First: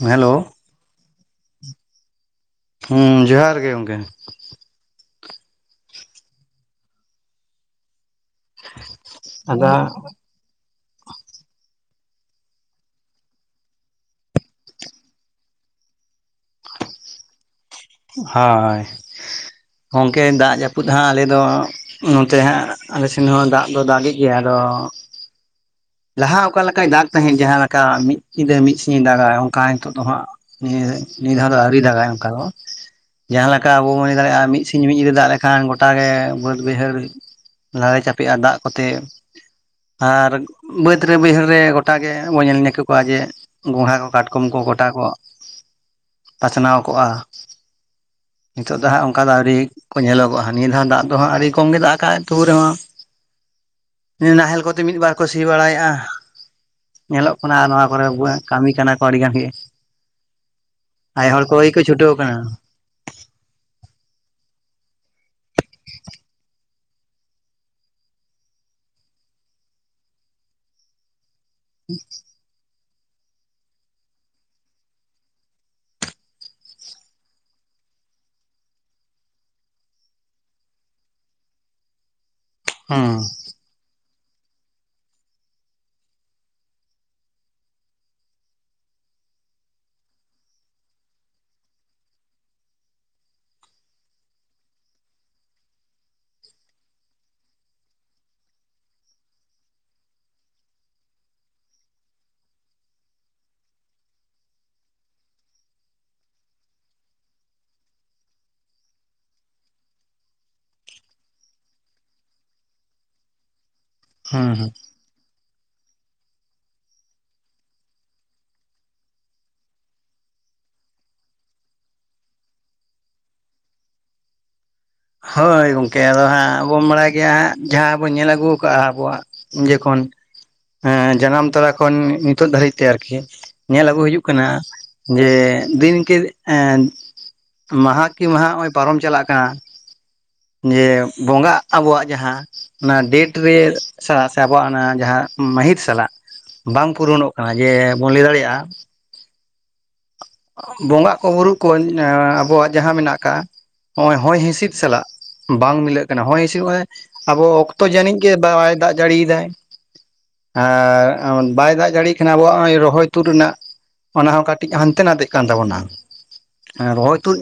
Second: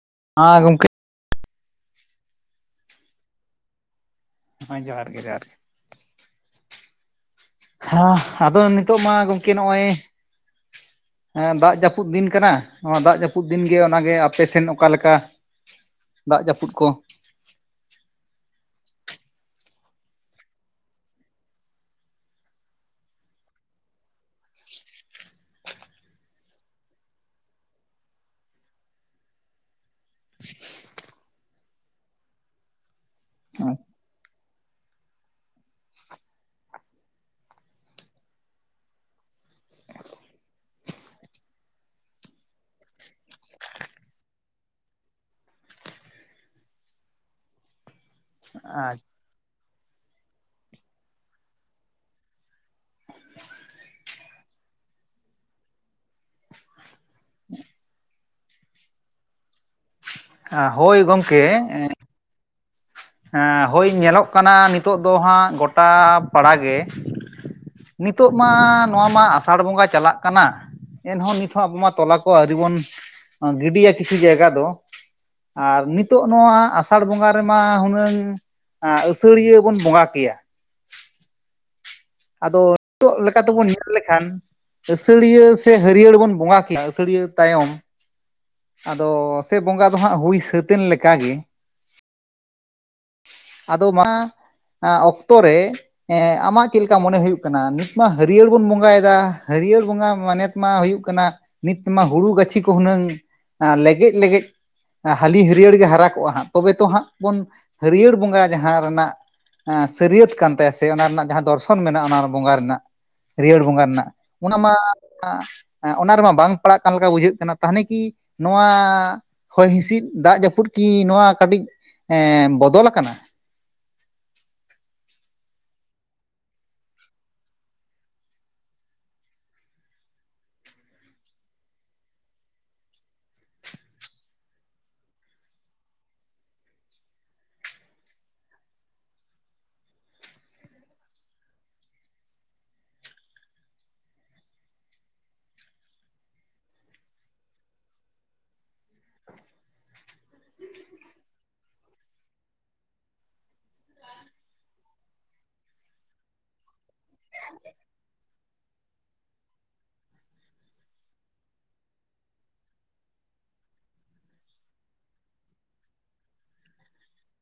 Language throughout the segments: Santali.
ᱦᱮᱞᱳ᱾ ᱦᱮᱸ ᱜᱚᱢᱠᱮ ᱦᱩᱸ ᱡᱚᱦᱟᱨ ᱜᱮ ᱜᱚᱝᱠᱮ ᱦᱮᱸ ᱡᱚᱦᱟᱨ ᱜᱮ ᱡᱚᱦᱟᱨ ᱜᱮ᱾ ᱦᱮᱸ ᱟᱫᱚ ᱱᱤᱛᱚᱜ ᱢᱟ ᱜᱚᱢᱠᱮ ᱟᱫᱚ ᱱᱚᱜᱼᱚᱭ [unintelligible] ᱫᱟᱜ ᱡᱟᱯᱩᱫ ᱫᱤᱱ ᱠᱟᱱᱟ ᱱᱚᱣᱟ ᱫᱟᱜ ᱡᱟᱹᱯᱩᱫ ᱫᱤᱱ ᱜᱮ ᱚᱱᱟᱜᱮ ᱟᱯᱮ ᱮᱥᱱ ᱚᱠᱟᱞᱮᱠᱟ? ᱫᱟᱜ ᱡᱟᱹᱯᱩᱫ ᱠᱚ ᱦᱳᱭ ᱜᱚᱝᱠᱮ ᱫᱟᱜ ᱡᱟᱹᱯᱩᱫ ᱦᱟᱸᱜ ᱟᱞᱮ ᱫᱚ ᱱᱚᱛᱮ ᱦᱟᱸᱜ ᱟᱞᱮᱥᱮᱱ ᱦᱚᱸ ᱫᱟᱜ ᱫᱚ ᱫᱟᱜᱮᱜ ᱜᱮᱭᱟ, ᱟᱫᱚ ᱞᱟᱦᱟ ᱚᱠᱟ ᱞᱮᱠᱟᱭ ᱫᱟᱜ ᱛᱟᱦᱮᱸᱫ ᱡᱟᱦᱟᱸᱮ ᱞᱮᱠᱟ ᱢᱤᱫ ᱧᱤᱫᱟᱹ ᱢᱤᱫ ᱥᱤᱧᱮ ᱫᱟᱜᱟ, ᱚᱱᱠᱟ ᱱᱤᱛᱚᱜ ᱫᱚ ᱦᱟᱸᱜ ᱱᱤᱭᱟᱹ, ᱱᱤᱭᱟᱹ ᱫᱷᱟᱣ ᱫᱚ ᱟᱹᱣᱨᱤ ᱫᱟᱜᱟᱭ ᱚᱱᱠᱟ ᱫᱚ᱾ ᱡᱟᱦᱟᱸ ᱞᱮᱠᱟ ᱟᱵᱚ ᱵᱚᱱ ᱞᱟᱹᱭ ᱫᱟᱲᱮᱭᱟᱜᱼᱟ ᱢᱤᱫ ᱥᱤᱧ ᱢᱤᱫ ᱨᱮ ᱫᱟᱜ ᱞᱮᱠᱷᱟᱱ, ᱜᱚᱴᱟᱜᱮ ᱵᱟᱹᱫᱽ ᱵᱟᱹᱭᱦᱟᱹᱲ ᱞᱟᱲᱮ ᱪᱟᱯᱮᱜᱼᱟ ᱫᱟᱜ ᱠᱚᱛᱮ, ᱟᱨ ᱵᱟᱹᱫᱽ ᱨᱮ ᱵᱟᱹᱭᱦᱟᱹᱲ ᱨᱮ ᱜᱚᱴᱟ ᱜᱮᱵᱚᱱ ᱧᱮᱞᱧᱮ ᱠᱮ ᱠᱚᱣᱟ ᱡᱮ ᱜᱚᱸᱲᱦᱟ ᱠᱚ ᱠᱟᱴᱠᱚᱢ ᱠᱚ ᱜᱳᱴᱟ ᱠᱚ ᱯᱪᱱᱟᱣ ᱠᱚᱜᱼᱟ᱾ ᱱᱤᱛᱚᱜ ᱫᱚ ᱦᱟᱸᱜ ᱟᱪᱪᱷᱟ ᱚᱱᱠᱟ ᱫᱚ ᱟᱹᱣᱨᱤ ᱠᱚ ᱧᱮᱞᱚᱜᱚᱜᱼᱟ ᱱᱤᱭᱟᱹ ᱫᱷᱟᱣ ᱫᱟᱜ ᱫᱚ ᱦᱟᱸᱜ ᱟᱹᱰᱤ ᱠᱚᱢ ᱜᱮ ᱫᱟᱜ ᱠᱟᱜ ᱛᱟᱹᱣ ᱨᱮᱦᱚᱸ ᱱᱟᱦᱮᱞ ᱠᱚᱛᱮ ᱢᱤᱫ ᱵᱟᱨ ᱠᱚ ᱥᱤ ᱵᱟᱲᱟᱭᱮᱫᱼᱟ, ᱧᱮᱞᱚᱜ ᱠᱟᱱᱟ ᱟᱨ ᱱᱚᱣᱟ ᱠᱚᱨᱮ ᱠᱟᱹᱢᱤ ᱠᱟᱱᱟ ᱠᱚ ᱟᱹᱰᱤ ᱜᱟᱱ ᱜᱮ᱾ ᱦᱳᱭ ᱟᱭᱳ ᱜᱚᱢᱠᱮ ᱦᱚᱲ ᱠᱚᱜ ᱜᱮ ᱠᱚ ᱪᱷᱩᱴᱟᱹᱣ ᱠᱟᱱᱟ᱾ ᱮᱸ ᱦᱳᱭ ᱧᱮᱞᱚᱜ ᱠᱟᱱᱟ ᱱᱤᱛᱚᱜ ᱫᱚ ᱦᱟᱸᱜ ᱜᱳᱚᱴᱟ ᱯᱟᱲᱟᱜᱮ ᱱᱤᱛᱚᱜ ᱢᱟ ᱱᱚᱣᱟ ᱢᱟ ᱟᱥᱟᱲ ᱵᱚᱸᱜᱟ ᱪᱟᱞᱟᱜ ᱠᱟᱱᱟ᱾ ᱮᱱᱦᱚᱸ ᱱᱤᱛᱦᱚᱸ ᱟᱵᱚ ᱢᱟ ᱛᱚᱞᱟ ᱠᱚ ᱟᱹᱣᱨᱤ ᱵᱚᱱ ᱜᱤᱰᱤᱭᱟ ᱠᱤᱪᱷᱩ ᱡᱟᱭᱜᱟ ᱫᱚ, ᱟᱨ ᱱᱤᱛᱚᱜ ᱱᱚᱣᱟ ᱟᱥᱟᱲ ᱵᱚᱸᱜᱟ ᱨᱮᱢᱟ ᱦᱩᱱ ᱟᱹᱥᱟᱹᱲᱤᱭᱟᱹ ᱵᱚᱱ ᱵᱚᱸᱜᱟ ᱠᱮᱭᱟ᱾ ᱟᱫᱚ ᱦᱩᱸ ᱱᱤᱛᱚᱜ ᱞᱮᱠᱟ ᱛᱮᱵᱚᱱ ᱧᱮᱞ ᱞᱮᱠᱷᱟᱱ ᱟᱹᱥᱟᱹᱲᱤᱭᱟᱹ ᱥᱮ ᱦᱟᱹᱨᱭᱟᱹᱲ ᱵᱚᱱ ᱵᱚᱸᱜᱟ ᱠᱮᱭᱟ ᱟᱹᱥᱟᱹᱲᱤᱭᱟᱹ ᱛᱟᱭᱚᱢ᱾ ᱟᱫᱚ ᱥᱮ ᱵᱚᱸᱜᱟ ᱫᱚ ᱦᱟᱸᱜ ᱦᱩᱭ ᱥᱟᱹᱛᱮᱱ ᱞᱮᱠᱟᱜᱮ᱾ ᱟᱫᱚ ᱢᱟ ᱚᱠᱛᱚ ᱨᱮ, ᱟᱢᱟᱜ ᱪᱮᱫ ᱞᱮᱠᱟ ᱢᱚᱱᱮ ᱦᱩᱭᱩᱜ ᱠᱟᱱᱟ, ᱱᱤᱛ ᱢᱟ ᱦᱟᱹᱨᱭᱟᱹᱲ ᱵᱚᱱ ᱵᱚᱸᱜᱟᱭᱮᱫᱟ, ᱦᱟᱹᱨᱭᱟᱹᱲ ᱵᱚᱸᱜᱟ ᱢᱟᱱᱮᱛ ᱢᱟ ᱦᱩᱭᱩᱜ ᱠᱟᱱᱟ, ᱱᱤᱛ ᱢᱟ ᱦᱩᱲᱩ ᱜᱟᱹᱪᱷᱤ ᱠᱚ ᱦᱩᱱᱟᱹᱝ ᱞᱮᱜᱮᱡ-ᱞᱮᱜᱮᱡ ᱦᱟᱹᱞᱤ ᱦᱟᱹᱨᱭᱟᱹᱲ ᱜᱮ ᱦᱟᱨᱟ ᱠᱚᱜᱼᱟ ᱦᱟᱸᱜ, ᱛᱚᱵᱮ ᱛᱚ ᱦᱟᱸᱜ ᱵᱚᱱ ᱦᱟᱹᱨᱭᱟᱹᱲ ᱵᱚᱸᱜᱟ ᱡᱟᱦᱟᱸ ᱨᱮᱱᱟᱜ ᱥᱟᱹᱨᱭᱟᱹᱛ ᱠᱟᱱ ᱛᱟᱭᱟ, ᱥᱮ ᱚᱱᱟ ᱨᱮᱱᱟᱜ ᱡᱟᱦᱟᱸ ᱫᱚᱨᱥᱚᱱ ᱠᱷᱚᱱ ᱢᱮᱱᱟᱜᱼᱟ ᱚᱱᱟ ᱵᱚᱸᱜᱟ ᱨᱮᱱᱟᱜ, ᱦᱟᱹᱲᱭᱟᱹᱲ ᱵᱚᱸᱜᱟ ᱨᱮᱱᱟᱜ, ᱦᱩᱸ ᱚᱱᱟ ᱢᱟ ᱦᱩᱸ ᱚᱱᱟ ᱨᱮᱢᱟ ᱵᱟᱝ ᱯᱟᱲᱟᱜ ᱠᱟᱱ ᱞᱮᱠᱟ ᱵᱩᱡᱷᱟᱹᱜ ᱠᱟᱱᱟ, ᱛᱟᱦᱚᱞᱮ ᱠᱤ ᱱᱚᱣᱟ ᱦᱚᱭ ᱦᱸᱤᱥᱤᱫ ᱫᱟᱜ ᱡᱟᱹᱯᱩᱫ ᱠᱤ ᱱᱚᱣᱟ ᱠᱟᱹᱴᱤᱡ ᱮ ᱵᱚᱫᱚᱞ ᱠᱟᱱᱟ? ᱦᱳᱭ ᱜᱚᱝᱠᱮ ᱟᱫᱚ ᱦᱟᱸᱜ ᱟᱵᱚᱱ ᱵᱟᱲᱟᱭ ᱜᱮᱭᱟ ᱦᱟᱸᱜ ᱡᱟᱦᱟᱸ ᱵᱚᱱ ᱧᱮᱞ ᱟᱹᱜᱩ ᱠᱟᱜᱼᱟ, ᱟᱵᱚᱣᱟᱜ ᱡᱚᱠᱷᱚᱱᱸ ᱮᱸ ᱡᱟᱱᱟᱢ ᱛᱚᱨᱟ ᱠᱷᱚᱱ ᱱᱤᱛᱚᱜ ᱫᱷᱟᱹᱨᱤᱡ ᱛᱮ ᱟᱨᱠᱤ᱾ ᱧᱮᱞ ᱟᱹᱜᱩ ᱦᱩᱭᱩᱜ ᱠᱟᱱᱟ᱾ ᱡᱮ ᱫᱤᱱ ᱠᱮ ᱮᱸ ᱢᱟᱦᱟ ᱠᱮ ᱢᱟᱦᱟ ᱦᱚᱜᱼᱚᱭ ᱯᱟᱨᱚᱢ ᱪᱟᱞᱟᱜ ᱠᱟᱱᱟ᱾ ᱡᱮ ᱵᱚᱸᱜᱟ ᱟᱵᱚᱣᱟᱜ ᱡᱟᱦᱟᱸ ᱚᱱᱟ ᱰᱮᱴ ᱨᱮ ᱥᱟᱞᱟᱜ ᱥᱮ ᱟᱵᱚᱣᱟᱜ ᱚᱱᱟ ᱡᱟᱦᱟᱸ ᱢᱟᱹᱦᱤᱛ ᱥᱟᱞᱟᱜ ᱵᱟᱝ ᱯᱩᱨᱚᱱᱚᱜ ᱠᱟᱱᱟ ᱡᱮ ᱵᱚᱱ ᱞᱟᱹᱭ ᱫᱟᱲᱮᱭᱟᱜᱼᱟ᱾ ᱵᱚᱸᱜᱟᱜ ᱠᱚᱵᱩᱨᱩᱜ ᱠᱚ ᱟᱵᱚᱣᱟᱜ ᱡᱟᱦᱟᱸ ᱢᱮᱱᱟᱜ ᱟᱠᱟᱜᱼᱟ ᱾ ᱦᱚᱜᱼᱚᱭ ᱦᱚᱭ ᱦᱤᱸᱥᱤᱫ ᱥᱟᱞᱟᱜ ᱵᱟᱝ ᱢᱤᱞᱟᱹᱜ ᱠᱟᱱᱟ᱾ ᱦᱚᱭ ᱦᱤᱸᱥᱤᱫ ᱢᱟᱱᱮ ᱟᱵᱚ ᱚᱠᱛᱚ ᱡᱟᱹᱱᱤᱡ ᱜᱮ ᱵᱟᱭ ᱫᱟᱜ ᱡᱟᱹᱲᱤᱭ ᱫᱟᱭ᱾ ᱟᱨ ᱵᱟᱭ ᱫᱟᱜ ᱡᱟᱲᱤᱭ ᱠᱷᱟᱱ ᱟᱵᱚᱣᱟᱜ ᱨᱚᱦᱚᱭ ᱛᱩᱫ ᱨᱮᱱᱟᱜ᱾ ᱚᱱᱟ ᱦᱚᱸ ᱠᱟᱹᱴᱤᱡ ᱦᱟᱱ ᱦᱟᱱᱛᱮ ᱱᱟᱛᱮᱜ ᱠᱟᱱ ᱛᱟᱵᱚᱱᱟ᱾ ᱨᱚᱦᱚᱭ ᱛᱳᱫ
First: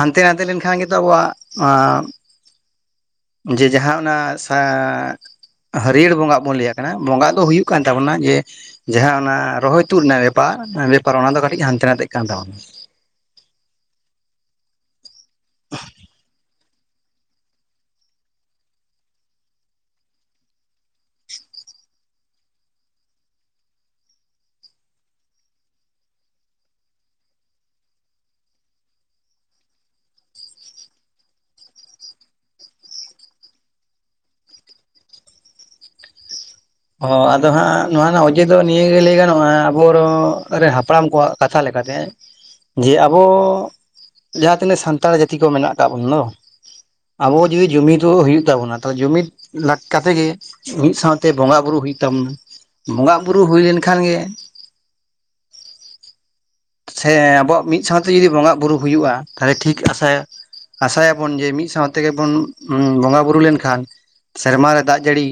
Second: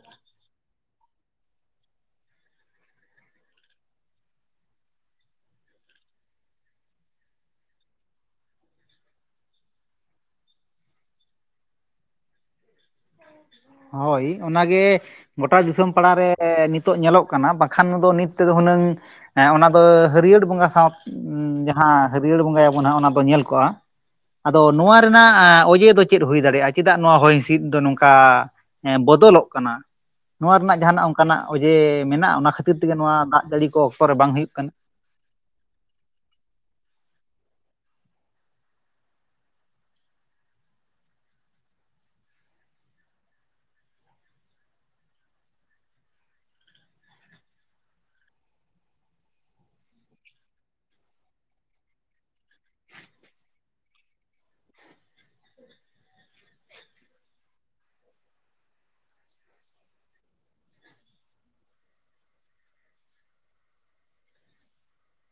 ᱦᱟᱱᱛᱮ ᱱᱟᱛᱮ ᱞᱮᱱᱠᱷᱟᱱ ᱜᱮᱛᱚ, ᱟᱵᱚᱣᱟᱜ ᱡᱮ ᱡᱟᱦᱟᱸ ᱚᱱᱟ ᱥᱟᱻ ᱦᱟᱹᱨᱭᱟᱹᱲ ᱵᱚᱸᱜᱟᱜ ᱵᱚᱱ ᱞᱟᱹᱭ ᱠᱟᱱᱟ᱾ ᱵᱚᱸᱜᱟᱜ ᱫᱚ ᱦᱩᱭᱩᱜ ᱠᱟᱱ ᱛᱟᱵᱚᱱᱟ ᱡᱮ, ᱡᱟᱦᱟᱸ ᱚᱱᱟ ᱨᱚᱦᱚᱭ ᱛᱩᱫ ᱨᱮᱱᱟᱜ ᱵᱮᱯᱟᱨ, ᱵᱮᱯᱟᱨ ᱚᱱᱟ ᱫᱚ ᱠᱟᱹᱴᱤᱡ ᱦᱟᱱᱛᱮ ᱱᱟᱛᱮᱜ ᱠᱟᱱ ᱛᱟᱵᱚᱱᱟ᱾ ᱦᱳᱭ ᱚᱱᱟᱜᱮ ᱜᱚᱴᱟ ᱫᱤᱥᱚᱢ ᱯᱟᱲᱟ ᱨᱮ ᱱᱤᱛ ᱱᱤᱛᱚᱜ ᱧᱮᱞᱚᱜ ᱠᱟᱱᱟ ᱵᱟᱠᱷᱟᱱ ᱫᱚ ᱱᱤᱛ ᱛᱮᱫᱚ ᱦᱩᱱᱟᱹᱝ, ᱚᱱᱟ ᱫᱚ ᱦᱟᱹᱨᱭᱟᱹᱲ ᱵᱚᱸᱜᱟ ᱥᱟᱶ ᱡᱟᱦᱟᱸ ᱦᱟᱹᱨᱭᱟᱹᱲ ᱵᱚᱸᱜᱟᱭᱟᱵᱚᱱ ᱦᱟᱸᱜ ᱚᱱᱟ ᱫᱚ ᱧᱮᱞ ᱠᱚᱜᱼᱟ, ᱟᱫᱚ ᱱᱚᱣᱟ ᱨᱮᱱᱟᱜ ᱚᱡᱮ ᱫᱚ ᱪᱮᱫ ᱦᱳᱭ ᱫᱟᱲᱮᱭᱟᱜᱼᱟ, ᱪᱮᱫᱟᱜ ᱱᱚᱣᱟ ᱦᱚᱭ ᱦᱤᱸᱥᱤᱫ ᱫᱚ ᱱᱚᱝᱠᱟ᱾ ᱦᱮᱸ ᱵᱚᱫᱚᱞᱚᱜ ᱠᱟᱱᱟ᱾ ᱱᱚᱣᱟ ᱨᱮᱱᱟᱜ ᱡᱟᱦᱟᱱᱟᱜ ᱚᱱᱠᱟ ᱱᱟᱜ ᱚᱡᱮ ᱢᱮᱱᱟᱜᱼᱟ ᱾ ᱚᱱᱟ ᱠᱷᱟᱹᱛᱤᱨ ᱛᱮᱜᱮ ᱱᱚᱣᱟ ᱫᱟᱜ ᱡᱟᱹᱲᱤ ᱠᱚ ᱚᱠᱛᱚ ᱨᱮ ᱵᱟᱝ ᱦᱩᱭᱩᱜ ᱠᱟᱱᱟ᱾ ᱚ ᱟᱫᱚ ᱦᱟᱸᱜ ᱱᱚᱣᱟ ᱨᱮᱱᱟᱜ ᱚᱡᱮ ᱫᱚ ᱱᱤᱭᱟᱹᱜᱮ ᱞᱟᱹᱭ ᱜᱟᱱᱚᱜᱼᱟ ᱾ ᱟᱵᱚᱨ ᱦᱟᱯᱲᱟᱢ ᱠᱚᱣᱟᱜ ᱠᱟᱛᱷᱟ ᱞᱮᱠᱟᱛᱮ᱾ ᱡᱮ ᱟᱵᱚ ᱡᱟᱦᱟᱸ ᱛᱤᱱᱟᱹᱜ ᱥᱟᱱᱛᱟᱲ ᱡᱟᱹᱛᱤ ᱠᱚ ᱢᱮᱱᱟᱜ ᱟᱠᱟᱜ ᱵᱚᱱ ᱫᱚ᱾ ᱟᱵᱚ ᱡᱩᱫᱤ ᱡᱩᱢᱤᱫ ᱦᱩᱭᱩᱜ ᱛᱟᱵᱚᱱᱟ᱾ ᱛᱟᱦᱚᱞᱮ ᱡᱩᱢᱤᱫ ᱠᱟᱛᱮ ᱜᱮ ᱢᱤᱫ ᱥᱟᱶᱛᱮ ᱵᱚᱸᱜᱟ ᱵᱩᱨᱩ ᱦᱩᱭᱩᱜ ᱛᱟᱢ᱾ ᱵᱚᱸᱜᱟ ᱵᱩᱨᱩ ᱦᱩᱭ ᱞᱮᱱ ᱠᱷᱟᱱ ᱜᱮ ᱥᱮ ᱟᱵᱚᱣᱟᱜ ᱢᱤᱫ ᱥᱟᱶᱛᱮ ᱡᱩᱫᱤ ᱵᱚᱸᱜᱟᱜᱼᱵᱩᱨᱩ ᱦᱩᱭᱩᱜᱼᱟ ᱾ ᱛᱟᱦᱚᱞᱮ ᱴᱷᱤᱠ ᱟᱥᱮ ᱟᱥᱟᱭ ᱟᱵᱚᱱ ᱡᱮ ᱢᱤᱫ ᱥᱟᱶ ᱛᱮᱜᱮ ᱵᱚᱱ ᱵᱚᱸᱜᱟ ᱵᱩᱨᱩ ᱞᱮᱱᱠᱷᱟᱱ ᱥᱮᱨᱢᱟ ᱨᱮ ᱫᱟᱜ ᱡᱟᱹᱲᱤ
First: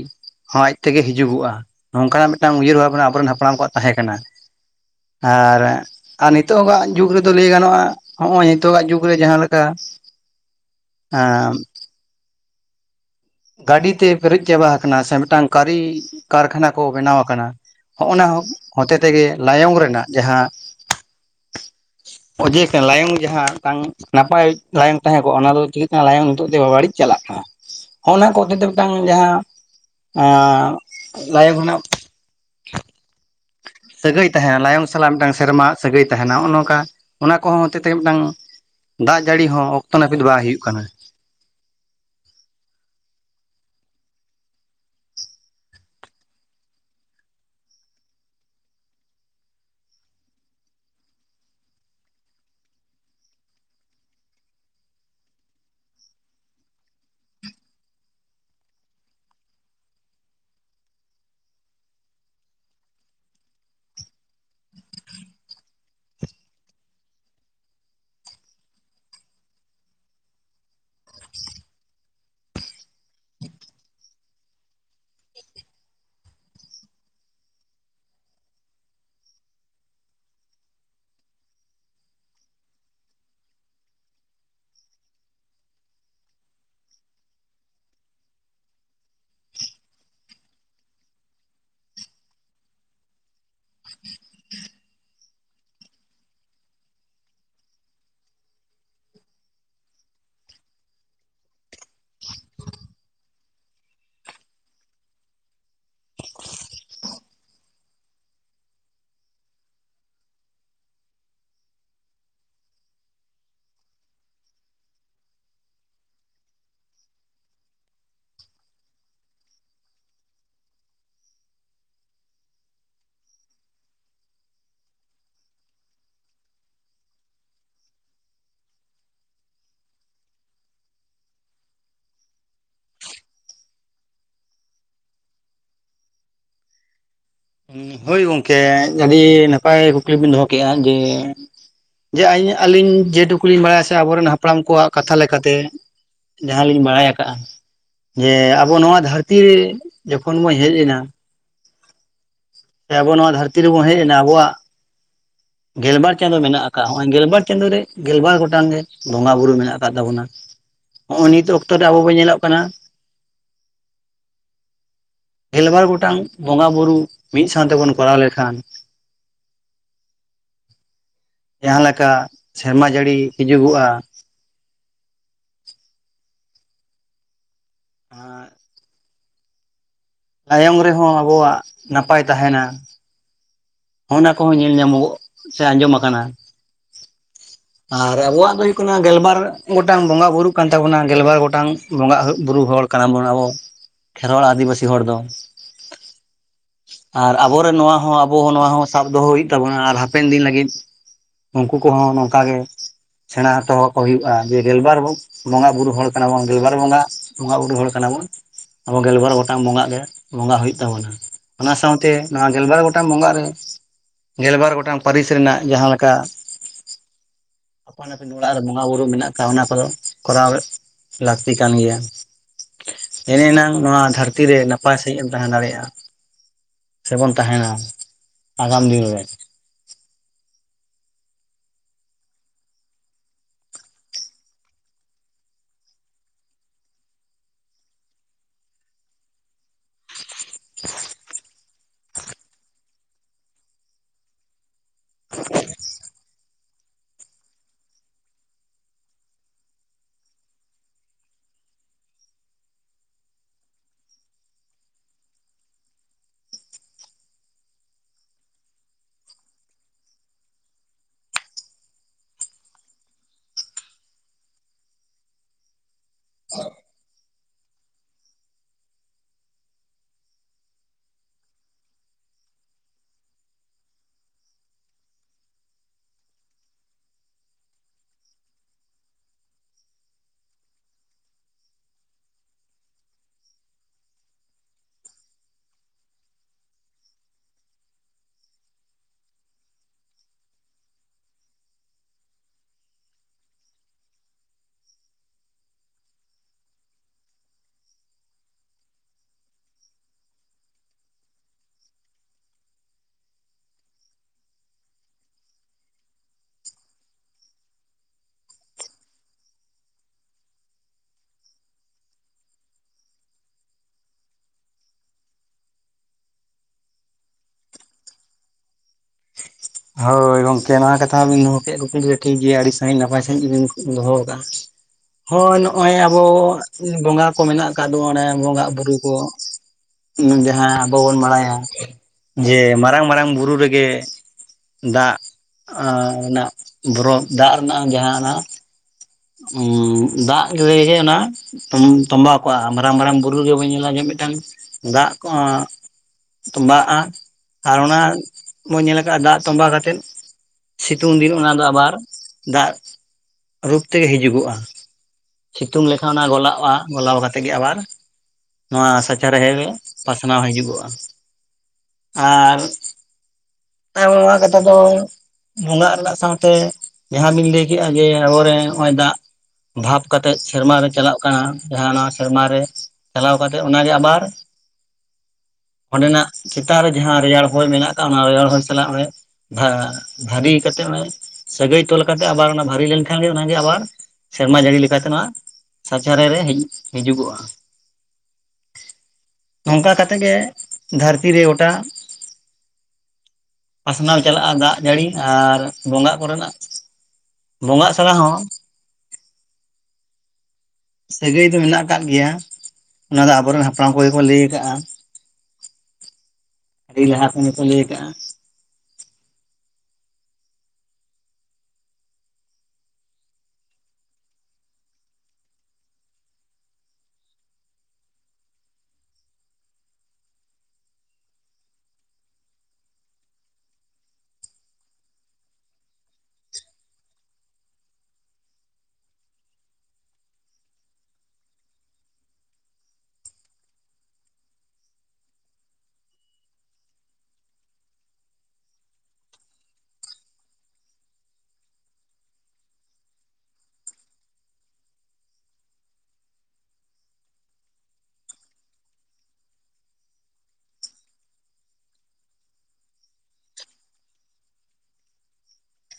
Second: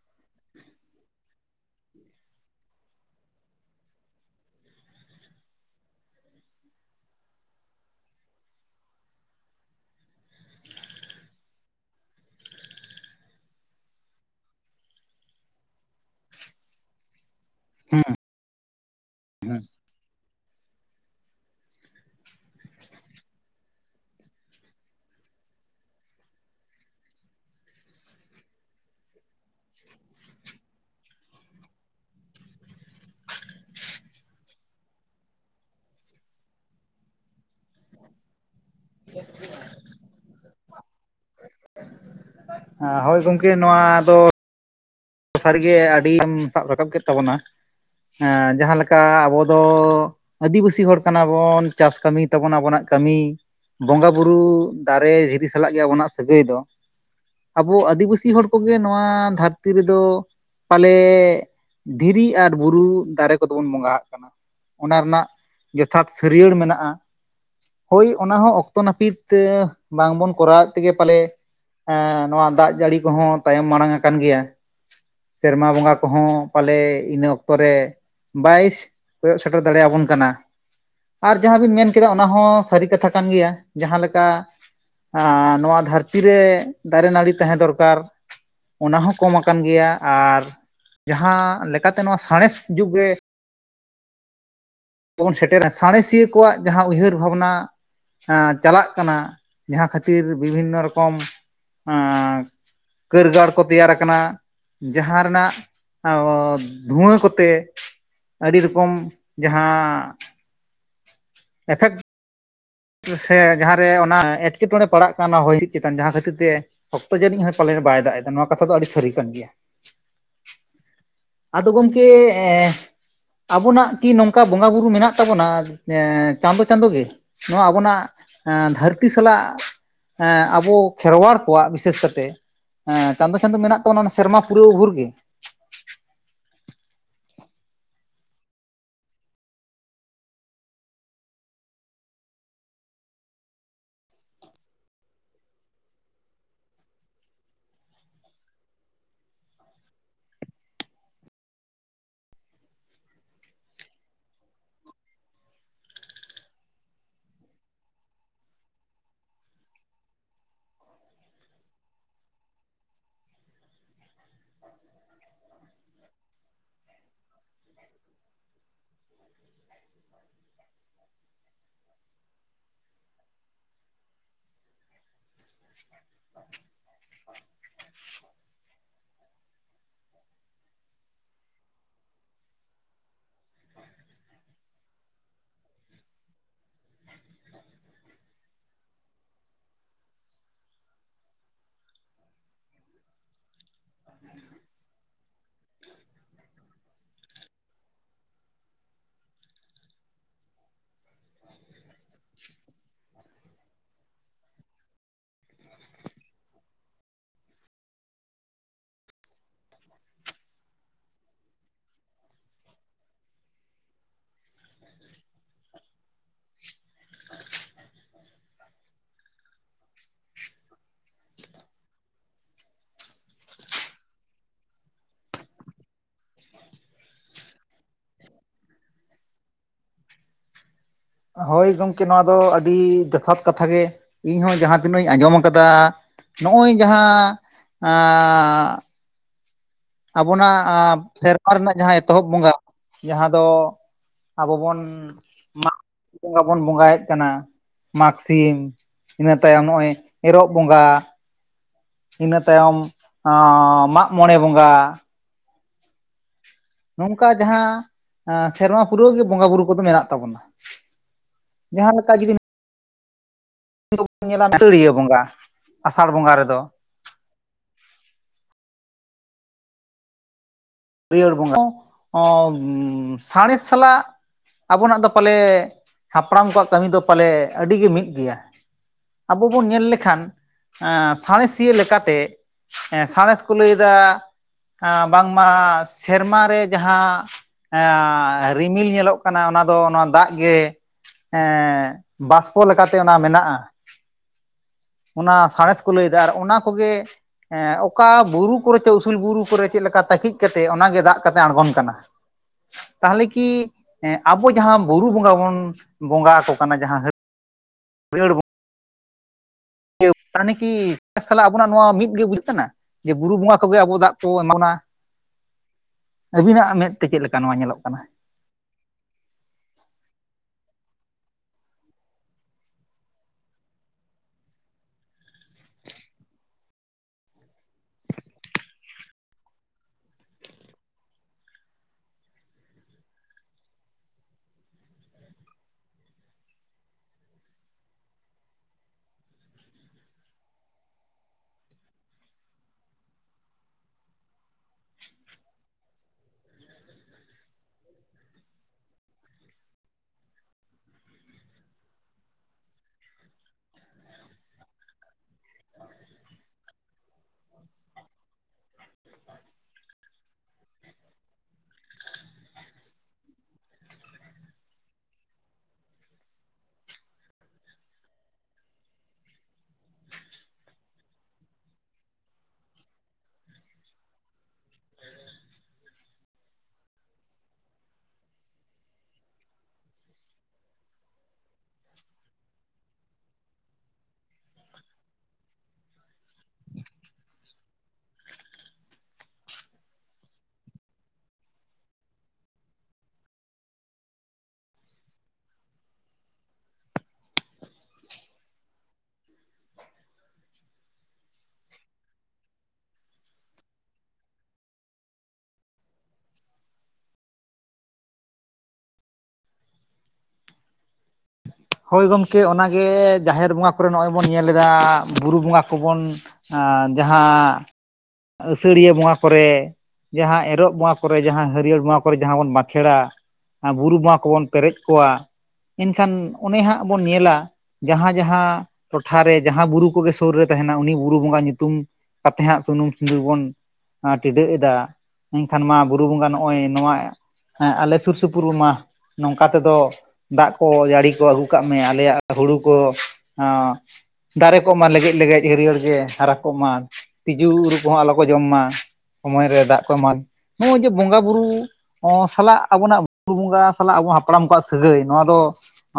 ᱦᱚᱸ ᱟᱡ ᱛᱮᱜᱮ ᱦᱤᱡᱩᱜᱚᱜᱼᱟ᱾ ᱱᱚᱝᱠᱟ ᱱᱟᱜ ᱢᱮᱫᱴᱟᱝ ᱩᱭᱦᱟᱹᱨ ᱵᱷᱟᱵᱽᱱᱟ ᱟᱵᱚᱨᱮᱱ ᱦᱟᱯᱲᱟᱢ ᱠᱚᱣᱟᱜ ᱛᱟᱦᱮᱸ ᱠᱟᱱᱟ᱾ ᱟᱨ ᱟᱨ ᱱᱤᱛᱚᱜᱟᱜ ᱡᱩᱜ ᱨᱮᱫᱚ ᱞᱟᱹᱭ ᱜᱟᱱᱚᱜᱼᱟ ᱾ ᱦᱚᱜᱼᱚᱭ ᱱᱤᱛᱚᱜᱟᱜ ᱡᱩᱜ ᱨᱮ ᱡᱟᱦᱟᱸ ᱞᱮᱠᱟ ᱟᱢ ᱜᱟᱹᱰᱤᱛᱮ ᱯᱮᱨᱮᱡ ᱪᱟᱵᱟ ᱟᱠᱟᱱᱟ ᱥᱮ, ᱢᱤᱫᱴᱟᱝ ᱠᱟᱹᱨᱤ ᱠᱟᱨᱠᱷᱟᱱᱟ ᱠᱚ ᱵᱮᱱᱟᱣ ᱟᱠᱟᱱᱟ᱾ ᱦᱩᱸ ᱦᱚᱜᱼᱱᱟ ᱦᱚᱛᱮᱛᱮ ᱜᱮ ᱞᱟᱭᱚᱝ ᱨᱮᱱᱟᱜ ᱡᱟᱦᱟᱸ ᱚᱡᱮ ᱞᱟᱭᱚᱝ ᱡᱟᱦᱟᱸ ᱢᱮᱫᱴᱟᱝ ᱱᱟᱯᱟᱭ ᱞᱟᱭᱚᱝ ᱛᱟᱦᱮᱸ ᱠᱚᱜᱼᱟ᱾ ᱚᱱᱟ ᱫᱚ ᱪᱤᱠᱟᱹᱜ ᱠᱟᱱᱟ ᱞᱟᱭᱚᱝ ᱱᱤᱛᱚᱜ ᱫᱚ ᱵᱟᱹᱲᱤᱡ ᱪᱟᱞᱟᱜ ᱠᱟᱱᱟ᱾ ᱦᱚᱜ ᱱᱟ ᱠᱚ ᱦᱚᱛᱮᱛᱮ ᱢᱮᱫᱴᱟᱝ ᱡᱟᱦᱟᱸ ᱮᱸ ᱞᱟᱭᱚᱝ ᱨᱮᱱᱟᱜ ᱥᱟᱹᱜᱟᱹᱭ ᱛᱟᱦᱮᱱᱟ ᱞᱟᱭᱚᱝ ᱥᱟᱞᱟᱜ ᱢᱤᱫᱴᱟᱝ ᱥᱮᱨᱢᱟ ᱥᱟᱹᱜᱟᱹᱭ ᱛᱟᱦᱮᱱᱟ᱾ ᱱᱚᱜᱼᱚ ᱱᱚᱝᱠᱟ ᱚᱱᱟ ᱠᱚᱦᱚᱸ ᱦᱚᱛᱮᱛᱮ ᱢᱮᱫᱴᱟᱝ ᱫᱟᱜ ᱡᱟᱹᱲᱤ ᱦᱚᱸ ᱚᱠᱛᱚ ᱱᱟᱹᱯᱤᱛ ᱵᱟᱭ ᱦᱩᱭᱩᱜ ᱠᱟᱱᱟ᱾ ᱦᱳᱭ ᱜᱚᱝᱠᱮ, ᱱᱚᱣᱟ ᱫᱚ ᱥᱟᱹᱨᱤ ᱜᱮ ᱟᱹᱰᱤᱢ ᱥᱟᱵ ᱨᱟᱠᱟᱵ ᱠᱮᱫ ᱛᱟᱵᱚᱱᱟ ᱾ ᱮᱸ ᱡᱟᱦᱟᱸ ᱞᱮᱠᱟ ᱟᱵᱚ ᱫᱚ ᱟᱹᱫᱤᱵᱟᱹᱥᱤ ᱦᱚᱲ ᱠᱟᱱᱟ ᱵᱚ᱾ ᱪᱟᱥ ᱠᱟᱹᱢᱤ ᱛᱟᱵᱚᱱ ᱟᱵᱚᱱᱟᱜ ᱠᱟᱹᱢᱤ᱾ ᱵᱚᱸᱜᱟ, ᱵᱩᱨᱩ, ᱫᱟᱨᱮ, ᱫᱷᱤᱨᱤ ᱥᱟᱞᱟᱜ ᱜᱮ ᱟᱵᱚᱱᱟᱜ ᱥᱟᱹᱜᱟᱹᱭ ᱫᱚ᱾ ᱟᱵᱚ ᱟᱹᱫᱤᱵᱟᱹᱥᱤ ᱦᱚᱲ ᱠᱚᱜᱮ ᱱᱚᱣᱟ ᱫᱷᱟᱹᱨᱛᱤ ᱨᱮᱫᱚ ᱫᱚ ᱾ ᱯᱟᱞᱮ ᱫᱷᱤᱨᱤ ᱟᱨ ᱵᱩᱨᱩ, ᱫᱟᱨᱮ ᱠᱚᱫᱚ ᱵᱚᱱ ᱵᱚᱸᱜᱟ ᱟᱜ ᱠᱟᱱᱟ᱾ ᱚᱱᱟ ᱨᱮᱱᱟᱜ ᱡᱚᱛᱷᱟᱛ ᱥᱟᱹᱨᱭᱟᱹᱲ ᱢᱮᱱᱟᱜᱼᱟ᱾ ᱦᱳᱭ, ᱚᱱᱟ ᱦᱚᱸ ᱚᱠᱛᱚ ᱱᱟᱹᱯᱤᱛ ᱵᱟᱝ ᱵᱚᱱ ᱠᱚᱨᱟᱣ ᱮᱫ ᱛᱮᱜᱮ ᱯᱟᱞᱮ ᱮᱸ ᱱᱚᱣᱟ ᱫᱟᱜ ᱡᱟᱹᱲᱤ ᱠᱚᱦᱚᱸ ᱛᱟᱭᱚᱢ ᱢᱟᱲᱟᱝ ᱟᱠᱟᱱ ᱜᱮᱭᱟ᱾ ᱥᱮᱨᱢᱟ ᱵᱚᱸᱜᱟ ᱠᱚᱦᱚᱸ ᱯᱟᱞᱮ ᱤᱱᱟᱹ ᱚᱠᱛᱚ ᱨᱮ ᱵᱟᱭᱤᱥ [inaudible] ᱠᱚᱭᱚᱜ ᱥᱮᱴᱮᱨ ᱫᱟᱲᱮ ᱟᱵᱚᱱ ᱠᱟᱱᱟ᱾ ᱟᱨ ᱡᱟᱦᱟᱸ ᱵᱤᱱ ᱢᱮᱱ ᱠᱮᱫᱟ ᱚᱱᱟ ᱦᱚᱸ ᱥᱟᱹᱨᱤ ᱠᱟᱛᱷᱟ ᱠᱟᱱ ᱜᱮᱭᱟ᱾ ᱡᱟᱦᱟᱸ ᱞᱮᱠᱟ ᱟᱸ ᱱᱚᱣᱟ ᱫᱷᱟᱹᱨᱛᱤ ᱨᱮ ᱫᱟᱨᱮ ᱱᱟᱹᱲᱤ ᱛᱟᱦᱮᱸ ᱫᱚᱨᱠᱟᱨ᱾ ᱚᱱᱟ ᱦᱚᱸ ᱠᱚᱢ ᱠᱟᱱ ᱜᱮᱭᱟ᱾ ᱟᱨ ᱡᱟᱦᱟᱸ ᱞᱮᱠᱟᱛᱮ ᱱᱚᱣᱟ ᱥᱟᱬᱮᱥ ᱡᱩᱜᱽ ᱨᱮ [inaudible] ᱫᱚᱵᱚᱱ ᱥᱮᱴᱮᱨᱚᱜᱼᱟ ᱥᱟᱬᱮᱥᱤᱭᱟᱹ ᱠᱚᱣᱟᱜ ᱡᱟᱦᱟᱸ ᱩᱭᱦᱟᱹᱨ ᱵᱷᱟᱵᱽᱱᱟ ᱮᱸ ᱪᱟᱞᱟᱜ ᱠᱟᱱᱟ ᱡᱟᱦᱟᱸ ᱠᱷᱟᱹᱛᱤᱨ ᱵᱤᱵᱷᱤᱱᱱᱚ ᱨᱚᱠᱚᱢ ᱟᱸ ᱠᱟᱹᱨᱜᱟᱲ ᱠᱚ ᱛᱮᱭᱟᱨ ᱟᱠᱟᱱᱟ ᱡᱟᱦᱟᱸ ᱨᱮᱱᱟᱜ ᱚ ᱫᱷᱩᱣᱟᱹ ᱠᱚᱛᱮ ᱟᱹᱰᱤ ᱨᱚᱠᱚᱢ ᱦᱩᱸ ᱮᱯᱮᱠᱴ [inaudible] ᱥᱮ ᱡᱟᱦᱟᱸᱨᱮ ᱚᱱᱟ ᱮᱸᱴᱠᱮᱴᱚᱬᱮ ᱯᱟᱲᱟᱜ ᱠᱟᱱᱟ ᱦᱚᱭ ᱦᱤᱸᱥᱤᱫ ᱪᱮᱛᱟᱱ ᱡᱟᱦᱟᱸ ᱠᱷᱟᱹᱛᱤᱨ ᱛᱮ ᱚᱠᱛᱚ ᱡᱟᱹᱱᱤᱡ ᱦᱚᱸ ᱯᱟᱞᱮᱱ ᱵᱟᱭ ᱫᱟᱜ ᱮᱫᱟ ᱱᱚᱣᱟ ᱠᱟᱛᱷᱟ ᱫᱚ ᱟᱹᱰᱤ ᱥᱟᱹᱨᱤ ᱠᱟᱱ ᱜᱮᱭᱟ [inaudible] ᱟᱫᱚ ᱜᱚᱢᱠᱮ ᱮᱸ ᱟᱵᱚᱱᱟᱜ ᱠᱤ ᱱᱚᱝᱠᱟ ᱵᱚᱸᱜᱟ ᱵᱩᱨᱩ ᱢᱮᱱᱟᱜ ᱛᱟᱵᱚᱱᱟ ᱪᱟᱸᱫᱚ ᱪᱟᱸᱫᱳ ᱜᱮ ᱱᱚᱣᱟ ᱟᱵᱚᱱᱟᱜ ᱮᱸ ᱫᱷᱟᱹᱨᱛᱤ ᱥᱟᱞᱟᱜ ᱮᱸ ᱟᱵᱚ ᱠᱷᱮᱨᱣᱟᱲ ᱠᱚᱣᱟᱜ ᱵᱤᱥᱮᱥ ᱠᱟᱛᱮ ᱮᱸ ᱪᱟᱸᱫᱚ ᱪᱟᱸᱫᱚ ᱢᱮᱱᱟᱜ ᱛᱟᱵᱚᱱᱟ ᱥᱮᱨᱢᱟ ᱯᱩᱨᱟᱹᱣ ᱵᱷᱩᱨ ᱜᱮ᱾ ᱦᱳᱭ ᱜᱚᱝᱠᱮ ᱟᱹᱰᱤ ᱱᱟᱯᱟᱭ ᱠᱩᱠᱞᱤ ᱵᱤᱱ ᱫᱚᱦᱚ ᱠᱮᱜᱼᱟ ᱡᱮ ᱡᱮ ᱤᱧ ᱟᱞᱤᱧ ᱡᱮ ᱴᱩᱠᱩᱞᱤᱧ ᱵᱟᱲᱟᱭᱟ ᱥᱮ ᱟᱵᱚᱨᱮᱱ ᱦᱟᱯᱲᱟᱢ ᱠᱚᱣᱟᱜ ᱠᱟᱛᱷᱟ ᱞᱮᱠᱟᱛᱮ ᱡᱟᱦᱟᱸᱞᱤᱧ ᱵᱟᱲᱟᱭ ᱟᱠᱟᱜᱼᱟ ᱡᱮ ᱟᱵᱚ ᱱᱚᱣᱟ ᱫᱷᱟᱹᱨᱛᱤ ᱨᱮ ᱡᱚᱠᱷᱚᱱ ᱵᱚᱱ ᱦᱮᱡ ᱮᱱᱟ ᱡᱮ ᱟᱵᱚ ᱱᱚᱣᱟ ᱫᱷᱟᱹᱨᱛᱤ ᱨᱮᱵᱚᱱ ᱦᱮᱡ ᱮᱱᱟ ᱟᱵᱚᱣᱟᱜ ᱜᱮᱞᱵᱟᱨ ᱪᱟᱸᱫᱳ ᱢᱮᱱᱟᱜ ᱟᱠᱟᱜᱼᱟ ᱱᱚᱜᱼᱚᱭ ᱜᱮᱞᱵᱟᱨ ᱪᱟᱸᱫᱳ ᱨᱮ ᱜᱮᱞᱵᱟᱨ ᱜᱚᱴᱟᱝ ᱜᱮ ᱵᱚᱸᱜᱟ ᱵᱩᱨᱩ ᱢᱮᱱᱟᱜ ᱟᱠᱟᱫ ᱛᱟᱵᱚᱱᱟ ᱱᱚᱜᱼᱚᱭ ᱱᱤᱛ ᱚᱠᱛᱚ ᱨᱮ ᱟᱵᱚ ᱵᱚᱱ ᱧᱮᱞᱚᱜ ᱠᱟᱱᱟ ᱜᱮᱞᱵᱟᱨ ᱜᱚᱴᱟᱝ ᱵᱚᱸᱜᱟ ᱵᱩᱨᱩ ᱢᱤᱫ ᱥᱟᱶ ᱛᱮᱵᱚᱱ ᱠᱚᱨᱟᱣ ᱞᱮᱠᱷᱟᱱ ᱡᱟᱦᱟᱸ ᱞᱮᱠᱟ ᱥᱮᱨᱢᱟ ᱡᱟᱹᱲᱤ ᱦᱤᱡᱩᱜᱚᱜᱼᱟ ᱟᱨ ᱛᱟᱭᱚᱢ ᱨᱮᱦᱚᱸ ᱟᱵᱚᱣᱟᱜ ᱱᱟᱯᱟᱭ ᱛᱟᱦᱮᱱᱟ ᱚᱱᱟ ᱠᱚᱦᱚᱸ ᱧᱮᱞ ᱧᱟᱢᱚᱜᱚᱜ ᱥᱮ ᱟᱸᱡᱚᱢ ᱟᱠᱟᱱᱟ ᱟᱨ ᱟᱵᱚᱣᱟᱜ ᱫᱚ ᱦᱩᱭᱩᱜ ᱠᱟᱱᱟ ᱜᱮᱞᱵᱟᱨ ᱜᱚᱴᱟᱝ ᱵᱚᱸᱜᱟ ᱵᱩᱨᱩᱜ ᱠᱟᱱ ᱛᱟᱵᱚᱱᱟ ᱜᱮᱞᱵᱟᱨ ᱜᱚᱴᱟᱝ ᱵᱚᱸᱜᱟ ᱵᱩᱨᱩ ᱦᱚᱲ ᱠᱟᱱᱟ ᱵᱚᱱ ᱟᱵᱚ ᱠᱷᱮᱨᱣᱟᱞ ᱟᱹᱫᱤᱵᱟᱹᱥᱤ ᱦᱚᱲ ᱫᱚ ᱟᱨ ᱟᱵᱚᱨᱮᱱ ᱱᱚᱣᱟ ᱦᱚᱸ ᱟᱵᱚ ᱱᱚᱣᱟ ᱦᱚᱸ ᱥᱟᱵ ᱫᱚᱦᱚ ᱦᱩᱭᱩᱜ ᱛᱟᱵᱚᱱᱟ ᱟᱨ ᱦᱟᱯᱮᱱ ᱫᱤᱱ ᱞᱟᱹᱜᱤᱫ ᱩᱱᱠᱩ ᱠᱚᱦᱚᱸ ᱱᱚᱝᱠᱟ ᱜᱮ ᱥᱮᱬᱟ ᱦᱚᱴᱚ ᱟᱠᱚ ᱦᱩᱭᱩᱜᱼᱟ ᱡᱮ ᱜᱮᱞᱵᱟᱨ ᱵᱚᱸᱜᱟ ᱵᱩᱨᱩ ᱦᱚᱲ ᱠᱟᱱᱟᱵᱚᱱ ᱜᱮᱞᱵᱟᱨ ᱵᱚᱸᱜᱟ ᱵᱚᱸᱜᱟ ᱵᱩᱨᱩ ᱦᱚᱲ ᱠᱟᱱᱟ ᱵᱚᱱ ᱟᱵᱚ ᱜᱮᱞᱵᱟᱨ ᱜᱚᱴᱟᱝ ᱵᱚᱸᱜᱟ ᱜᱮ ᱵᱚᱸᱜᱟ ᱦᱩᱭᱩᱜ ᱛᱟᱵᱚᱱᱟ ᱚᱱᱟ ᱥᱟᱶᱛᱮ ᱱᱚᱣᱟ ᱜᱮᱞᱵᱟᱨ ᱜᱚᱴᱟᱝ ᱵᱚᱸᱜᱟ ᱨᱮ ᱜᱮᱞᱵᱟᱨ ᱜᱚᱴᱟᱝ ᱯᱟᱹᱨᱤᱥ ᱨᱮᱱᱟᱜ ᱡᱟᱦᱟᱸ ᱞᱮᱠᱟ ᱟᱯᱟᱱ ᱟᱹᱯᱤᱱ ᱚᱲᱟᱜ ᱨᱮ ᱵᱚᱸᱜᱟ ᱵᱩᱨᱩ ᱢᱮᱱᱟᱜ ᱟᱠᱟᱜᱼᱟ ᱚᱱᱟ ᱠᱚᱫᱚ ᱠᱚᱨᱟᱣ ᱞᱟᱹᱠᱛᱤ ᱠᱟᱱ ᱜᱮᱭᱟ ᱛᱮᱱ ᱮᱱᱟᱝ ᱱᱚᱣᱟ ᱫᱷᱟᱹᱨᱛᱤ ᱨᱮ ᱱᱟᱯᱟᱭ ᱥᱟᱦᱤᱡ ᱮᱢ ᱛᱟᱦᱮᱸ ᱫᱟᱲᱮᱭᱟᱜᱼᱟ [inaudible] ᱛᱮᱵᱚᱱ ᱛᱟᱦᱮᱱᱟ ᱟᱜᱟᱢ ᱫᱤᱱ ᱨᱮ ᱦᱳᱭ ᱜᱚᱢᱠᱮ ᱱᱚᱣᱟ ᱫᱚ ᱟᱹᱰᱤ ᱡᱚᱛᱷᱟᱛ ᱠᱟᱛᱷᱟ ᱜᱮ ᱤᱧᱦᱚᱸ ᱡᱟᱦᱟᱸ ᱛᱤᱱᱟᱹᱜ ᱤᱧ ᱟᱸᱡᱚᱢ ᱠᱟᱫᱟ ᱱᱚᱜᱼᱚᱭ ᱡᱟᱦᱟᱸ ᱟᱸᱻ ᱟᱵᱚᱱᱟᱜ ᱥᱮᱨᱢᱟ ᱨᱮᱱᱟᱜ ᱡᱟᱦᱟᱸ ᱮᱛᱚᱦᱚᱵ ᱵᱚᱸᱜᱟ ᱡᱟᱦᱟᱸ ᱫᱚ ᱟᱵᱚ ᱵᱚᱱ ᱢᱟᱜᱽ ᱵᱚᱸᱜᱟ ᱵᱚᱱ ᱵᱚᱸᱜᱟᱭᱮᱜ ᱠᱟᱱᱟ ᱢᱟᱜᱽ ᱥᱤᱢ ᱤᱱᱟᱹ ᱛᱟᱭᱚᱢ ᱱᱚᱜᱼᱚᱭ ᱮᱨᱚᱜ ᱵᱚᱸᱜᱟ ᱤᱱᱟᱹ ᱛᱟᱭᱚᱢ ᱢᱟᱜᱽ ᱢᱚᱬᱮ ᱵᱚᱸᱜᱟ ᱱᱚᱝᱠᱟ ᱡᱟᱦᱟᱸ ᱥᱮᱨᱢᱟ ᱯᱩᱨᱟᱹᱣ ᱜᱮ ᱵᱚᱸᱜᱟ ᱵᱩᱨᱩ ᱠᱚᱫᱚ ᱢᱮᱱᱟᱜ ᱛᱟᱵᱚᱱᱟ ᱡᱟᱦᱟᱸ ᱞᱮᱠᱟ ᱡᱩᱫᱤ ᱧᱮᱞᱟ ᱟᱹᱛᱟᱹᱲᱤᱭᱟᱹ ᱵᱚᱸᱜᱟ ᱟᱥᱟᱲ ᱵᱚᱸᱜᱟ ᱨᱮᱫᱚ ᱦᱟᱹᱨᱭᱟᱹᱲ ᱵᱚᱸᱜᱟ, ᱥᱟᱬᱮᱥ ᱥᱟᱞᱟᱜ ᱟᱵᱚᱱᱟᱜ ᱫᱚ ᱯᱟᱞᱮ ᱦᱟᱯᱲᱟᱢ ᱠᱚᱣᱟᱜ ᱠᱟᱹᱢᱤ ᱫᱚ ᱯᱟᱞᱮ ᱟᱹᱰᱤ ᱜᱮ ᱢᱤᱫ ᱜᱮᱭᱟ ᱟᱵᱚ ᱵᱚᱱ ᱧᱮᱞ ᱞᱮᱠᱷᱟᱱ ᱥᱟᱬᱮᱥᱤᱭᱟᱹ ᱞᱮᱠᱟᱛᱮ ᱥᱟᱬᱮᱥ ᱠᱚ ᱞᱟᱹᱭᱫᱟ ᱵᱟᱝᱢᱟ ᱥᱮᱨᱢᱟ ᱨᱮ ᱡᱟᱦᱟᱸ ᱨᱤᱢᱤᱞ ᱧᱮᱞᱚᱜ ᱠᱟᱱᱟ ᱚᱱᱟ ᱫᱚ ᱱᱚᱣᱟ ᱫᱟᱜ ᱜᱮ ᱮᱸ ᱵᱟᱥᱯᱚ ᱞᱮᱠᱟᱛᱮ ᱚᱱᱟ ᱢᱮᱱᱟᱜᱼᱟ ᱚᱱᱟ ᱥᱟᱬᱮᱥ ᱠᱚ ᱞᱟᱹᱭᱫᱟ ᱟᱨ ᱚᱱᱟ ᱠᱚᱜᱮ ᱦᱮᱸ ᱚᱠᱟ ᱵᱩᱨᱩ ᱠᱚᱨᱮ ᱪᱚ ᱩᱥᱩᱞ ᱵᱩᱨᱩ ᱠᱚᱨᱮ ᱪᱮᱫ ᱞᱮᱠᱟ ᱛᱟᱹᱠᱤᱡ ᱠᱟᱛᱮ ᱚᱱᱟᱜᱮ ᱫᱟᱜ ᱠᱟᱛᱮ ᱟᱬᱜᱚᱱ ᱠᱟᱱᱟ ᱛᱟᱦᱚᱞᱮ ᱠᱤ ᱟᱵᱚ ᱡᱟᱦᱟᱸ ᱵᱩᱨᱩ ᱵᱚᱸᱜᱟ ᱵᱚᱱ ᱵᱚᱸᱜᱟ ᱟᱠᱚ ᱠᱟᱱᱟ ᱡᱟᱦᱟᱸ ᱦᱟᱹ [unintelligible] ᱯᱨᱟᱱᱤ ᱠᱤ [unintelligible] ᱥᱟᱞᱟᱜ ᱟᱵᱚᱱᱟᱜ ᱱᱚᱣᱟ ᱢᱤᱫ ᱜᱮ ᱵᱩᱡᱩᱜ ᱠᱟᱱᱟ ᱡᱮ ᱵᱩᱨᱩ ᱵᱚᱸᱜᱟ ᱠᱚᱜᱮ ᱟᱵᱚ ᱫᱟᱜ ᱠᱚ ᱮᱢᱟ ᱵᱚᱱᱟ ᱟᱹᱵᱤᱱᱟᱜ ᱢᱮᱫ ᱛᱮ ᱪᱮᱫ ᱞᱮᱠᱟ ᱱᱚᱣᱟ ᱧᱮᱞᱚᱜ ᱠᱟᱱᱟ ᱦᱳᱭ ᱜᱚᱝᱠᱮ ᱱᱚᱣᱟ ᱠᱟᱛᱷᱟ ᱦᱚᱸᱵᱤᱱ ᱫᱚᱦᱚ ᱠᱮᱜ-ᱟ ᱠᱩᱠᱞᱤ ᱵᱤᱱ ᱫᱚ ᱴᱷᱤᱠ ᱜᱮᱭᱟ ᱟᱹᱰᱤ ᱥᱟᱦᱤᱡ ᱱᱟᱯᱟᱭ ᱥᱟᱦᱤᱡ ᱜᱮᱵᱤᱱ ᱫᱚᱦᱚ ᱠᱟᱜᱼᱟ ᱦᱳᱭ ᱱᱚᱜᱼᱚᱭ ᱟᱵᱚ ᱵᱚᱸᱜᱟ ᱠᱚ ᱢᱮᱱᱟᱜ ᱠᱟᱫ ᱫᱚ ᱚᱱᱮ ᱵᱚᱸᱜᱟ ᱵᱩᱨᱩ ᱠᱚ ᱡᱟᱦᱟᱸ ᱟᱵᱚ ᱵᱚᱱ ᱵᱟᱲᱟᱭᱟ ᱡᱮ ᱢᱟᱨᱟᱝ ᱢᱟᱨᱟᱝ ᱵᱩᱨᱩ ᱨᱮᱜᱮ ᱫᱟᱜ ᱨᱮᱱᱟᱜ ᱵᱚᱨᱚᱯᱷ ᱫᱟᱜ ᱨᱮᱱᱟᱜ ᱡᱟᱦᱟᱸ ᱚᱱᱟ ᱫᱟᱜ ᱨᱮᱜᱮ ᱚᱱᱟ ᱛᱚᱸᱵᱟ ᱠᱚᱜᱼᱟ ᱢᱟᱨᱟᱝ ᱢᱟᱨᱟᱝ ᱵᱩᱨᱩ ᱨᱮᱜᱮ ᱵᱚᱱ ᱧᱮᱞᱟ ᱡᱮ ᱢᱤᱫᱴᱟᱱ ᱫᱟᱜ ᱠᱚ ᱛᱚᱸᱵᱟᱜᱼᱟ ᱟᱨ ᱚᱱᱟ ᱵᱚᱱ ᱧᱮᱞ ᱠᱟᱜᱼᱟ ᱫᱟᱜ ᱛᱚᱸᱵᱟ ᱠᱟᱛᱮᱫ ᱥᱤᱛᱩᱝ ᱫᱤᱱ ᱚᱱᱟ ᱫᱚ ᱟᱵᱟᱨ ᱫᱟᱜ ᱨᱩᱯ ᱛᱮᱜᱮ ᱦᱤᱡᱩᱜᱚᱜᱼᱟ᱾ ᱥᱤᱛᱩᱝ ᱞᱮᱠᱷᱟᱱ ᱚᱱᱟ ᱜᱚᱞᱟᱜᱼᱟ ᱜᱚᱞᱟᱣ ᱠᱟᱛᱮ ᱜᱮ ᱟᱵᱟᱨ ᱱᱚᱣᱟ ᱥᱟᱪᱟᱨᱮᱫ ᱨᱮ ᱯᱟᱥᱱᱟᱣ ᱦᱤᱡᱩᱜᱚᱜᱼᱟ ᱟᱨ ᱱᱚᱣᱟ ᱠᱟᱛᱷᱟ ᱫᱚ ᱵᱚᱸᱜᱟᱜ ᱨᱮᱱᱟᱜ ᱥᱟᱶᱛᱮ ᱡᱟᱦᱟᱸ ᱵᱤᱱ ᱞᱟᱹᱭ ᱠᱮᱜᱼᱟ ᱡᱮ ᱟᱵᱚᱨᱮ ᱱᱚᱜ ᱚᱭ ᱫᱟᱜ ᱵᱷᱟᱵᱽ ᱠᱟᱛᱮᱜ ᱥᱮᱨᱢᱟᱨ ᱨᱮ ᱪᱟᱞᱟᱜ ᱠᱟᱱᱟ, ᱡᱟᱦᱟᱸ ᱱᱚᱣᱟ ᱥᱮᱨᱢᱟ ᱨᱮ ᱪᱟᱞᱟᱣ ᱠᱟᱛᱮᱜ ᱚᱱᱟᱜᱮ ᱟᱵᱟᱨ ᱚᱸᱰᱮᱱᱟᱜ ᱪᱮᱛᱟᱱ ᱨᱮ ᱡᱟᱦᱟᱸ ᱨᱮᱭᱟᱲ ᱦᱚᱭ ᱢᱮᱱᱟᱜ ᱟᱠᱟᱜ ᱚᱱᱟ ᱨᱮᱭᱟᱲ ᱦᱚᱭ ᱥᱟᱞᱟᱜ ᱚᱸᱰᱮ ᱵᱷᱟ ᱵᱷᱟᱹᱨᱤ ᱠᱟᱛᱮ ᱚᱱᱮ ᱥᱟᱹᱜᱟᱹᱭ ᱛᱚᱞ ᱠᱟᱛᱮᱜ ᱟᱵᱟᱨ ᱚᱱᱟ ᱵᱷᱟᱹᱨᱤ ᱞᱮᱱᱠᱷᱟᱱ ᱜᱮ ᱚᱱᱟᱜᱮ ᱟᱵᱟᱨ ᱥᱮᱨᱢᱟ ᱡᱟᱹᱲᱤ ᱞᱮᱠᱟᱛᱮ ᱱᱚᱣᱟ ᱥᱟᱪᱟᱨᱮ ᱨᱮ ᱦᱤᱡᱩᱜᱚᱜᱼᱟ᱾ [inaudible] ᱱᱚᱝᱠᱟ ᱠᱟᱛᱮᱫ ᱜᱮ ᱫᱷᱟᱹᱨᱛᱤ ᱨᱮ ᱜᱳᱴᱟ ᱯᱟᱥᱱᱟᱣ ᱪᱟᱞᱟᱜᱼᱟ ᱫᱟᱜ ᱡᱟᱹᱲᱤ ᱟᱨ ᱵᱚᱸᱜᱟᱜ ᱠᱚᱨᱮᱱᱟᱜ ᱵᱚᱸᱜᱟᱜ ᱥᱟᱞᱟᱜ ᱦᱚᱸ ᱥᱟᱹᱜᱟᱹᱭ ᱫᱚ ᱢᱮᱱᱟᱜ ᱟᱠᱟᱫ ᱜᱮᱭᱟ ᱚᱱᱟ ᱫᱚ ᱟᱵᱚᱨᱮᱱ ᱦᱟᱯᱲᱟᱢ ᱠᱚᱜᱮ ᱠᱚ ᱞᱟᱹᱭ ᱠᱟᱜᱼᱟ᱾ ᱟᱹᱰᱤ ᱞᱟᱦᱟ ᱠᱷᱚᱱ ᱜᱮ ᱠᱚ ᱞᱟᱹᱭ ᱟᱠᱟᱫᱼᱟ᱾ ᱦᱳᱭ ᱜᱚᱢᱠᱮ ᱚᱱᱟᱜᱮ ᱡᱟᱦᱮᱨ ᱵᱚᱸᱜᱟ ᱠᱚᱨᱮ ᱱᱚᱜᱼᱚᱭ ᱵᱚᱱ ᱧᱮᱞ ᱮᱫᱟ, ᱵᱩᱨᱩ ᱵᱚᱸᱜᱟ ᱠᱚᱵᱚᱱ ᱟᱸ ᱡᱟᱦᱟᱸ ᱟᱹᱥᱟᱹᱲᱤᱭᱟᱹ ᱵᱚᱸᱜᱟ ᱠᱚᱨᱮ ᱡᱟᱦᱟᱸ ᱮᱨᱚᱜ ᱵᱚᱸᱜᱟ ᱠᱚᱨᱮ ᱡᱟᱦᱟᱸ ᱦᱟᱹᱨᱭᱟᱹᱲ ᱵᱚᱸᱜᱟ ᱠᱚᱨᱮ ᱡᱟᱦᱟᱸ ᱵᱚᱱ ᱵᱟᱸᱠᱷᱮᱲᱟ ᱵᱩᱨᱩ ᱵᱚᱸᱜᱟ ᱠᱚᱵᱚᱱ ᱯᱮᱨᱮᱡ ᱠᱚᱣᱟ ᱮᱱᱠᱷᱟᱱ ᱚᱱᱮ ᱦᱟᱸᱜ ᱵᱚᱱ ᱧᱮᱞᱟ, ᱡᱟᱦᱟᱸ ᱡᱟᱦᱟᱸ ᱴᱚᱴᱷᱟᱨᱮ ᱡᱟᱦᱟᱸ ᱵᱩᱨᱩ ᱠᱚᱜᱮ ᱥᱩᱨ ᱨᱮ ᱛᱟᱦᱮᱱᱟ ᱩᱱᱤ ᱵᱩᱨᱩ ᱵᱚᱸᱜᱟ ᱧᱩᱛᱩᱢ ᱠᱟᱛᱮ ᱦᱟᱸᱜ ᱥᱩᱱᱩᱢ ᱥᱤᱸᱫᱩᱨ ᱵᱚᱱ ᱴᱤᱰᱟᱹᱜ ᱮᱫᱟ ᱮᱱᱠᱷᱟᱱ ᱢᱟ ᱵᱩᱨᱩ ᱵᱚᱸᱜᱟ ᱱᱚᱜᱼᱚᱭ ᱱᱚᱣᱟ ᱦᱮᱸ ᱟᱞᱮ ᱥᱩᱨ ᱥᱩᱯᱩᱨ ᱨᱮ ᱢᱟ ᱱᱚᱝᱠᱟ ᱛᱮᱫᱚ ᱫᱟᱜ ᱠᱚ ᱡᱟᱹᱲᱤ ᱫᱚ ᱟᱹᱜᱩ ᱠᱟᱜ ᱢᱮ ᱟᱞᱮᱭᱟᱜ ᱦᱩᱲᱩ ᱠᱚ ᱟᱸ ᱫᱟᱨᱮ ᱠᱚ ᱢᱟ ᱞᱮᱜᱮᱡ ᱞᱮᱜᱮᱡ ᱦᱟᱹᱨᱭᱟᱹᱲ ᱜᱮ ᱦᱟᱨᱟ ᱠᱚᱜ ᱢᱟ ᱛᱤᱡᱩ ᱠᱚᱦᱚᱸ ᱟᱞᱚ ᱠᱚ ᱡᱚᱢ ᱢᱟ, ᱥᱚᱢᱚᱭ ᱨᱮ ᱫᱟᱜ ᱠᱚ ᱮᱢᱟᱱ ᱱᱚᱜᱼᱚᱭ ᱡᱮ ᱵᱚᱸᱜᱟ ᱵᱩᱨᱩ ᱚᱸ ᱥᱟᱞᱟᱜ ᱟᱵᱚᱱᱟᱜ ᱵᱩᱨᱩ ᱵᱚᱸᱜᱟ ᱥᱟᱞᱟᱜ ᱟᱵᱚ ᱦᱟᱯᱲᱟᱢ ᱠᱚᱣᱟᱜ ᱥᱟᱹᱜᱟᱹᱭ, ᱱᱚᱣᱟ ᱫᱚ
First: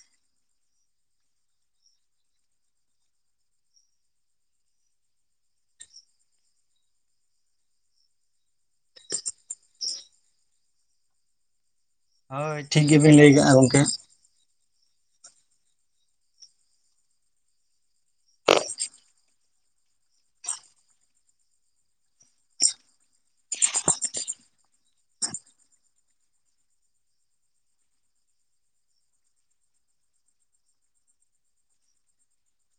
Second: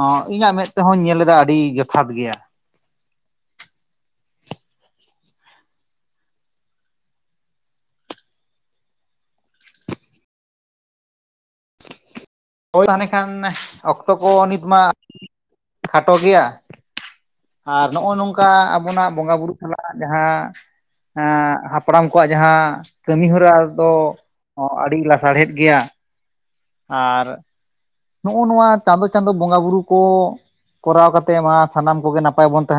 ᱚᱸ ᱤᱧᱟᱹᱜ ᱢᱮᱫ ᱛᱮᱦᱚᱧ ᱧᱮᱞ ᱮᱫᱟ ᱟᱹᱰᱤ ᱡᱚᱛᱷᱟᱛ ᱜᱮᱭᱟ᱾ ᱴᱷᱤᱠ ᱦᱳᱭ ᱛᱟᱦᱚᱞᱮ ᱜᱮᱵᱤᱱ ᱠᱷᱟᱱ ᱞᱟᱹᱭ ᱠᱟᱜᱼᱟ ᱜᱚᱢᱠᱮ ᱚᱠᱛᱚ ᱠᱚ ᱱᱤᱛ ᱢᱟ ᱠᱷᱟᱴᱚ ᱜᱮᱭᱟ, ᱟᱨ ᱱᱚᱜᱼᱚ ᱱᱚᱝᱠᱟ ᱟᱵᱚᱱᱟᱜ ᱵᱚᱸᱜᱟ ᱵᱩᱨᱩ ᱥᱟᱞᱟᱜ ᱡᱟᱦᱟᱸ ᱮᱸ ᱦᱟᱯᱲᱟᱢ ᱠᱚᱣᱟᱜ ᱡᱟᱦᱟᱸ ᱠᱟᱹᱢᱤ ᱦᱚᱨᱟ ᱫᱚ ᱦᱚᱸ ᱟᱹᱰᱤ ᱞᱟᱥᱟᱲᱦᱮᱫ ᱜᱮᱭᱟ ᱾ ᱟᱨ ᱱᱚᱜᱼᱚ ᱱᱚᱣᱟ ᱪᱟᱸᱫᱚ ᱪᱟᱸᱫᱚ ᱵᱚᱸᱜᱟ ᱵᱩᱨᱩ ᱠᱚ, ᱠᱚᱨᱟᱣ ᱠᱟᱛᱮ ᱢᱟ ᱥᱟᱱᱟᱢ ᱠᱚᱜᱮ ᱱᱟᱯᱟᱭ ᱵᱚᱱ ᱛᱟᱦᱮ